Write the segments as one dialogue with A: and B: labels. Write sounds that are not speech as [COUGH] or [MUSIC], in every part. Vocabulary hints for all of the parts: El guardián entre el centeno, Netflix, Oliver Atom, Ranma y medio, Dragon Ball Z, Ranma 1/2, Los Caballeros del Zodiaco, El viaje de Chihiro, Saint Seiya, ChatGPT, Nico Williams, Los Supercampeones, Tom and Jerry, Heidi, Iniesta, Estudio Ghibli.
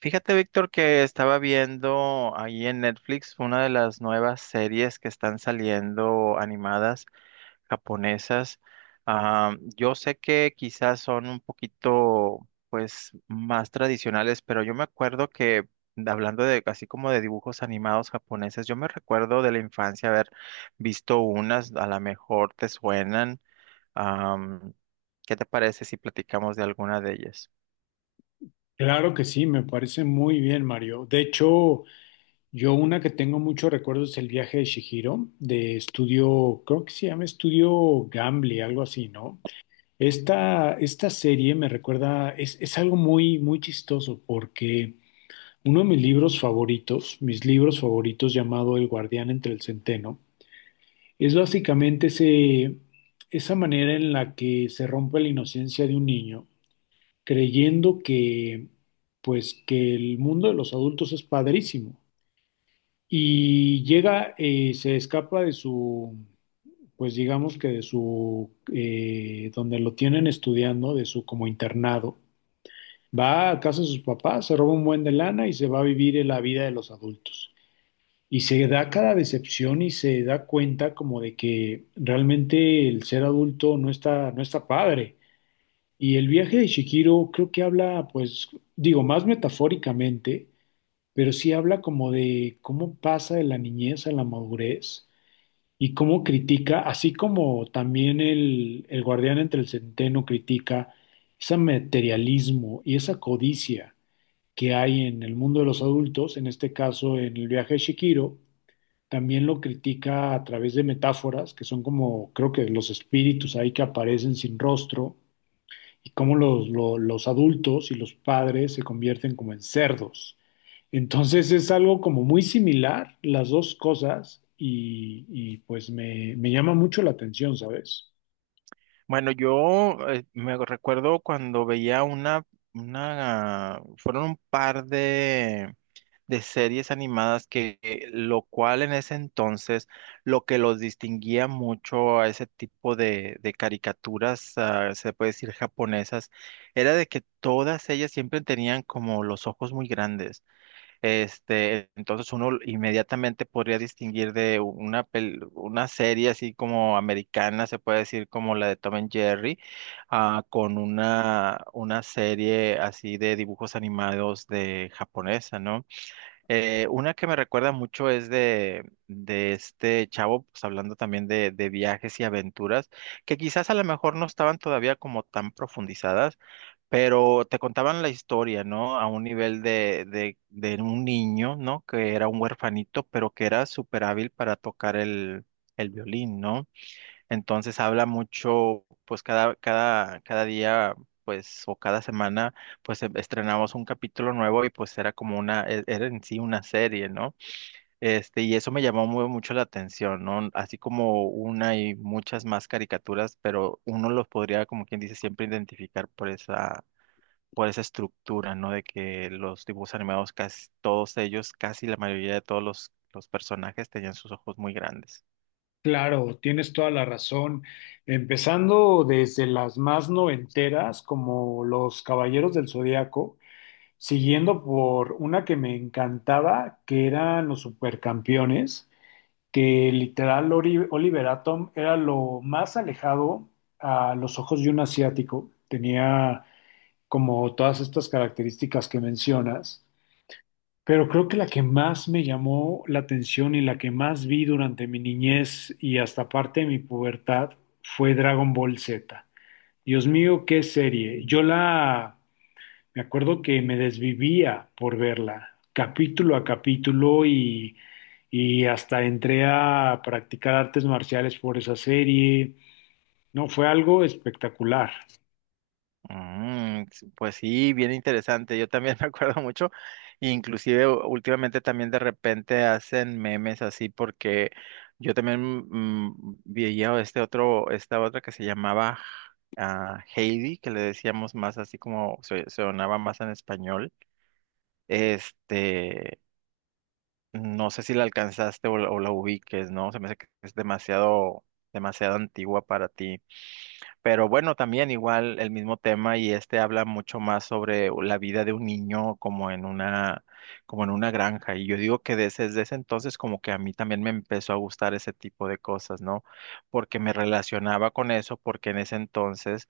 A: Fíjate, Víctor, que estaba viendo ahí en Netflix una de las nuevas series que están saliendo animadas japonesas. Yo sé que quizás son un poquito, pues, más tradicionales, pero yo me acuerdo que, hablando de, así como de dibujos animados japoneses, yo me recuerdo de la infancia haber visto unas, a lo mejor te suenan. Am, ¿Qué te parece si platicamos de alguna de ellas?
B: Claro que sí, me parece muy bien, Mario. De hecho, yo una que tengo muchos recuerdos es el viaje de Chihiro, de estudio, creo que se llama Estudio Gambly, algo así, ¿no? Esta serie me recuerda, es algo muy, muy chistoso porque uno de mis libros favoritos llamado El guardián entre el centeno, es básicamente ese, esa manera en la que se rompe la inocencia de un niño creyendo que, pues, que el mundo de los adultos es padrísimo. Y llega, se escapa de su, pues digamos que de su, donde lo tienen estudiando, de su como internado. Va a casa de sus papás, se roba un buen de lana y se va a vivir la vida de los adultos. Y se da cada decepción y se da cuenta como de que realmente el ser adulto no está, no está padre. Y el viaje de Shihiro creo que habla, pues, digo, más metafóricamente, pero sí habla como de cómo pasa de la niñez a la madurez y cómo critica, así como también el guardián entre el centeno critica ese materialismo y esa codicia que hay en el mundo de los adultos, en este caso en el viaje de Shihiro, también lo critica a través de metáforas que son como, creo que los espíritus ahí que aparecen sin rostro y cómo los adultos y los padres se convierten como en cerdos. Entonces es algo como muy similar las dos cosas y pues me llama mucho la atención, ¿sabes?
A: Bueno, yo me recuerdo cuando veía una, fueron un par de series animadas que lo cual en ese entonces, lo que los distinguía mucho a ese tipo de caricaturas, se puede decir japonesas, era de que todas ellas siempre tenían como los ojos muy grandes. Este, entonces uno inmediatamente podría distinguir de una serie así como americana, se puede decir como la de Tom and Jerry, con una serie así de dibujos animados de japonesa, ¿no? Una que me recuerda mucho es de este chavo, pues hablando también de viajes y aventuras, que quizás a lo mejor no estaban todavía como tan profundizadas pero te contaban la historia, ¿no? A un nivel de un niño, ¿no? Que era un huerfanito, pero que era súper hábil para tocar el violín, ¿no? Entonces habla mucho, pues cada día, pues, o cada semana, pues estrenamos un capítulo nuevo y pues era como era en sí una serie, ¿no? Este, y eso me llamó mucho la atención, ¿no? Así como una y muchas más caricaturas, pero uno los podría, como quien dice, siempre identificar por esa estructura, ¿no? De que los dibujos animados, casi todos ellos, casi la mayoría de todos los personajes tenían sus ojos muy grandes.
B: Claro, tienes toda la razón. Empezando desde las más noventeras, como Los Caballeros del Zodiaco, siguiendo por una que me encantaba, que eran Los Supercampeones, que literal Oliver Atom era lo más alejado a los ojos de un asiático. Tenía como todas estas características que mencionas, pero creo que la que más me llamó la atención y la que más vi durante mi niñez y hasta parte de mi pubertad fue Dragon Ball Z. Dios mío, qué serie.
A: Mm.
B: Yo la Me acuerdo que me desvivía por verla, capítulo a capítulo, y hasta entré a practicar artes marciales por esa serie. No, fue algo espectacular.
A: Mm, sí, pues sí, bien interesante. Yo también [LAUGHS] me acuerdo mucho, inclusive últimamente también de repente hacen memes así porque yo también veía este otro, esta otra que se llamaba Heidi, que le decíamos más así como se sonaba más en español. Este, no sé si la alcanzaste o o la ubiques, ¿no? Se me hace que es demasiado, demasiado antigua para ti. Pero bueno, también igual el mismo tema y este habla mucho más sobre la vida de un niño como en como en una granja. Y yo digo que desde ese entonces como que a mí también me empezó a gustar ese tipo de cosas, ¿no? Porque me relacionaba con eso, porque en ese entonces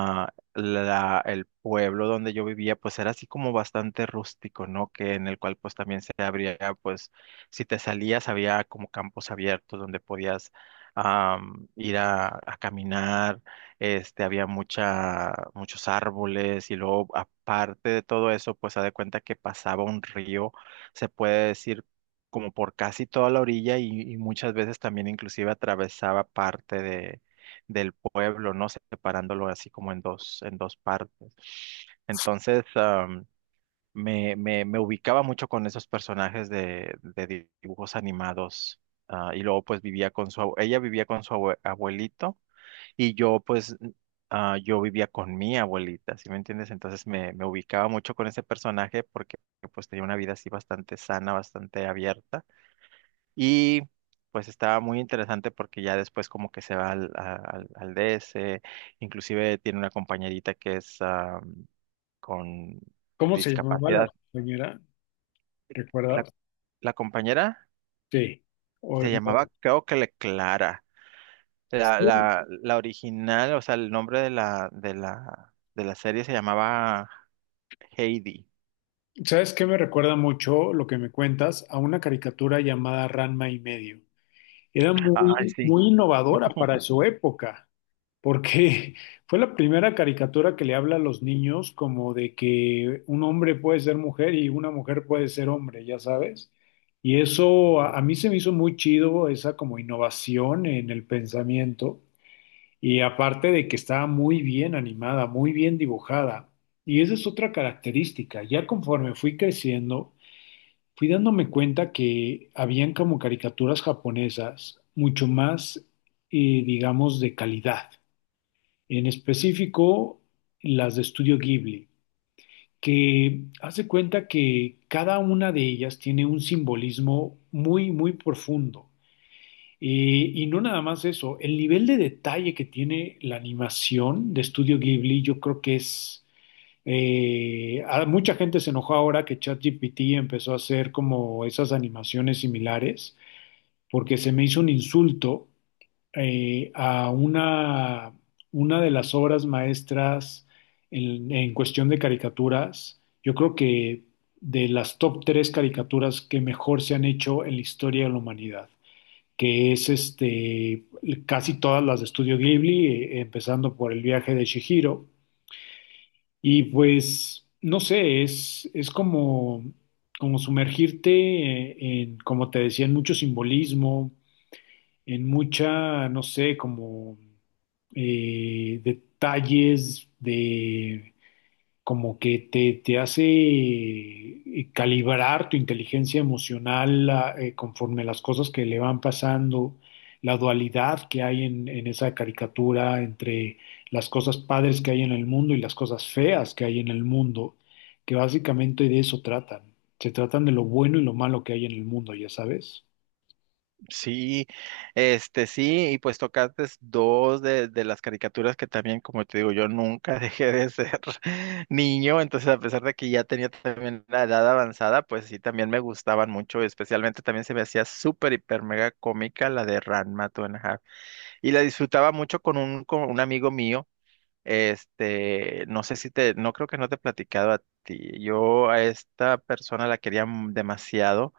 A: el pueblo donde yo vivía, pues era así como bastante rústico, ¿no? Que en el cual pues también se abría, pues si te salías había como campos abiertos donde podías ir a caminar, este, había muchos árboles y luego aparte de todo eso, pues haz de cuenta que pasaba un río, se puede decir como por casi toda la orilla y muchas veces también inclusive atravesaba parte del pueblo, ¿no? Separándolo así como en en dos partes. Entonces, me ubicaba mucho con esos personajes dibujos animados. Y luego pues vivía con su, abue- ella vivía con su abuelito y yo pues yo vivía con mi abuelita, ¿sí me entiendes? Entonces me ubicaba mucho con ese personaje porque pues tenía una vida así bastante sana, bastante abierta. Y pues estaba muy interesante porque ya después como que se va al DS, inclusive tiene una compañerita que es con
B: ¿Cómo se llamaba la
A: discapacidad.
B: compañera?
A: La,
B: ¿Recuerdas?
A: la compañera
B: Sí. O
A: se
B: no.
A: llamaba, creo que le Clara.
B: Sí.
A: La original, o sea, el nombre de la serie se llamaba Heidi.
B: ¿Sabes qué me recuerda mucho lo que me cuentas? A una caricatura llamada Ranma y medio. Era
A: Ay,
B: muy,
A: sí.
B: muy innovadora para su época, porque [LAUGHS] fue la primera caricatura que le habla a los niños como de que un hombre puede ser mujer y una mujer puede ser hombre, ya sabes. Y eso a mí se me hizo muy chido, esa como innovación en el pensamiento. Y aparte de que estaba muy bien animada, muy bien dibujada. Y esa es otra característica. Ya conforme fui creciendo, fui dándome cuenta que habían como caricaturas japonesas mucho más, digamos, de calidad, en específico las de Estudio Ghibli, que hace cuenta que cada una de ellas tiene un simbolismo muy, muy profundo. Y no nada más eso, el nivel de detalle que tiene la animación de Estudio Ghibli, yo creo que es... mucha gente se enojó ahora que ChatGPT empezó a hacer como esas animaciones similares, porque se me hizo un insulto a una de las obras maestras en cuestión de caricaturas. Yo creo que de las top tres caricaturas que mejor se han hecho en la historia de la humanidad, que es este, casi todas las de Estudio Ghibli, empezando por El viaje de Chihiro. Y pues, no sé, es como, como sumergirte en, como te decía, en mucho simbolismo, en mucha, no sé, como detalles de como que te hace calibrar tu inteligencia emocional conforme las cosas que le van pasando, la dualidad que hay en esa caricatura entre las cosas padres que hay en el mundo y las cosas feas que hay en el mundo, que básicamente de eso tratan. Se tratan de lo bueno y lo malo que hay en el mundo, ya sabes.
A: Sí, este sí, y pues tocaste dos de las caricaturas que también, como te digo, yo nunca [LAUGHS] dejé de ser [LAUGHS] niño, entonces a pesar de que ya tenía también la edad avanzada, pues sí, también me gustaban mucho, especialmente también se me hacía súper, hiper, mega cómica la de Ranma Two and a Half, y la disfrutaba mucho con con un amigo mío, este, no sé si te, no creo que no te he platicado a ti. Yo a esta persona la quería demasiado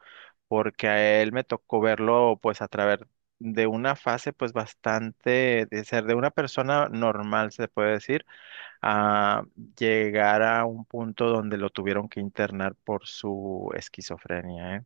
A: porque a él me tocó verlo pues a través de una fase pues bastante de ser de una persona normal, se puede decir, a llegar a un punto donde lo tuvieron que internar por su esquizofrenia, ¿eh?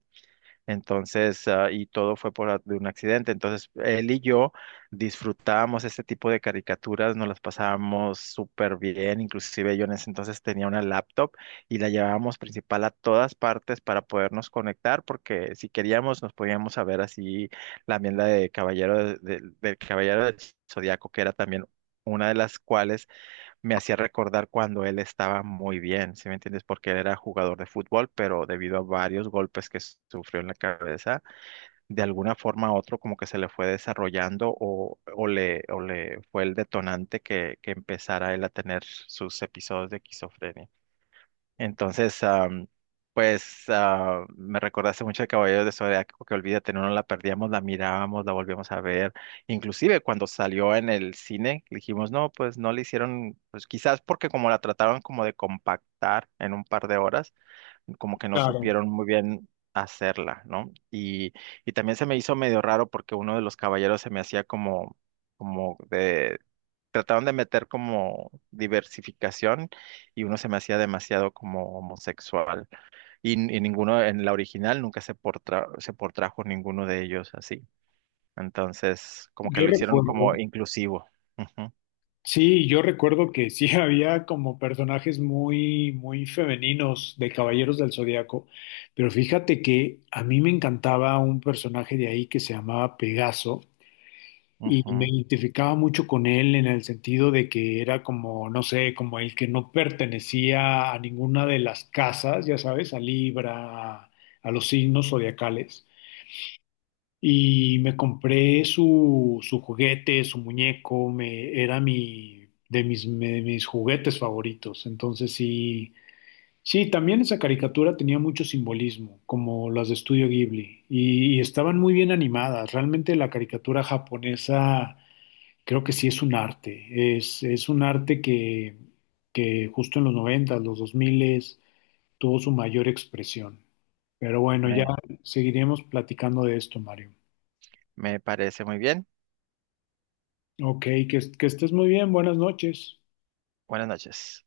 A: Entonces, y todo fue por de un accidente. Entonces, él y yo disfrutábamos este tipo de caricaturas, nos las pasábamos súper bien. Inclusive yo en ese entonces tenía una laptop y la llevábamos principal a todas partes para podernos conectar, porque si queríamos nos podíamos saber así también la de Caballero del Zodiaco, que era también una de las cuales me hacía recordar cuando él estaba muy bien, ¿sí me entiendes? Porque él era jugador de fútbol, pero debido a varios golpes que sufrió en la cabeza, de alguna forma u otro como que se le fue desarrollando o le fue el detonante que empezara él a tener sus episodios de esquizofrenia. Entonces, me recordaste mucho de Caballeros de Zodiaco, que olvídate, no nos la perdíamos, la mirábamos, la volvíamos a ver. Inclusive cuando salió en el cine, dijimos, no, pues no le hicieron, pues quizás porque como la trataron como de compactar en un par de horas, como que no
B: Claro.
A: supieron muy bien hacerla, ¿no? Y también se me hizo medio raro porque uno de los caballeros se me hacía como, como de, trataron de meter como diversificación y uno se me hacía demasiado como homosexual. Y ninguno en la original nunca se portrajo ninguno de ellos así. Entonces, como que
B: Yo
A: lo hicieron
B: recuerdo.
A: como inclusivo. Ujú,
B: Sí, yo recuerdo que sí [LAUGHS] había como personajes muy, muy femeninos de Caballeros del Zodiaco, pero fíjate que a mí me encantaba un personaje de ahí que se llamaba Pegaso y me
A: ujú.
B: identificaba mucho con él en el sentido de que era como, no sé, como el que no pertenecía a ninguna de las casas, ya sabes, a Libra, a los signos zodiacales. Y me compré su juguete, su muñeco, me, era mi, de mis, me- de mis juguetes favoritos. Entonces sí, sí, también esa caricatura tenía mucho simbolismo, como las de Estudio Ghibli, y estaban muy bien animadas. Realmente la caricatura japonesa creo que sí es un arte, es un arte que justo en los 90 los 2000 tuvo su mayor expresión. Pero bueno, ya
A: Me,
B: seguiremos platicando de esto, Mario.
A: Me parece muy bien.
B: Ok, que estés muy bien, buenas noches.
A: Buenas noches.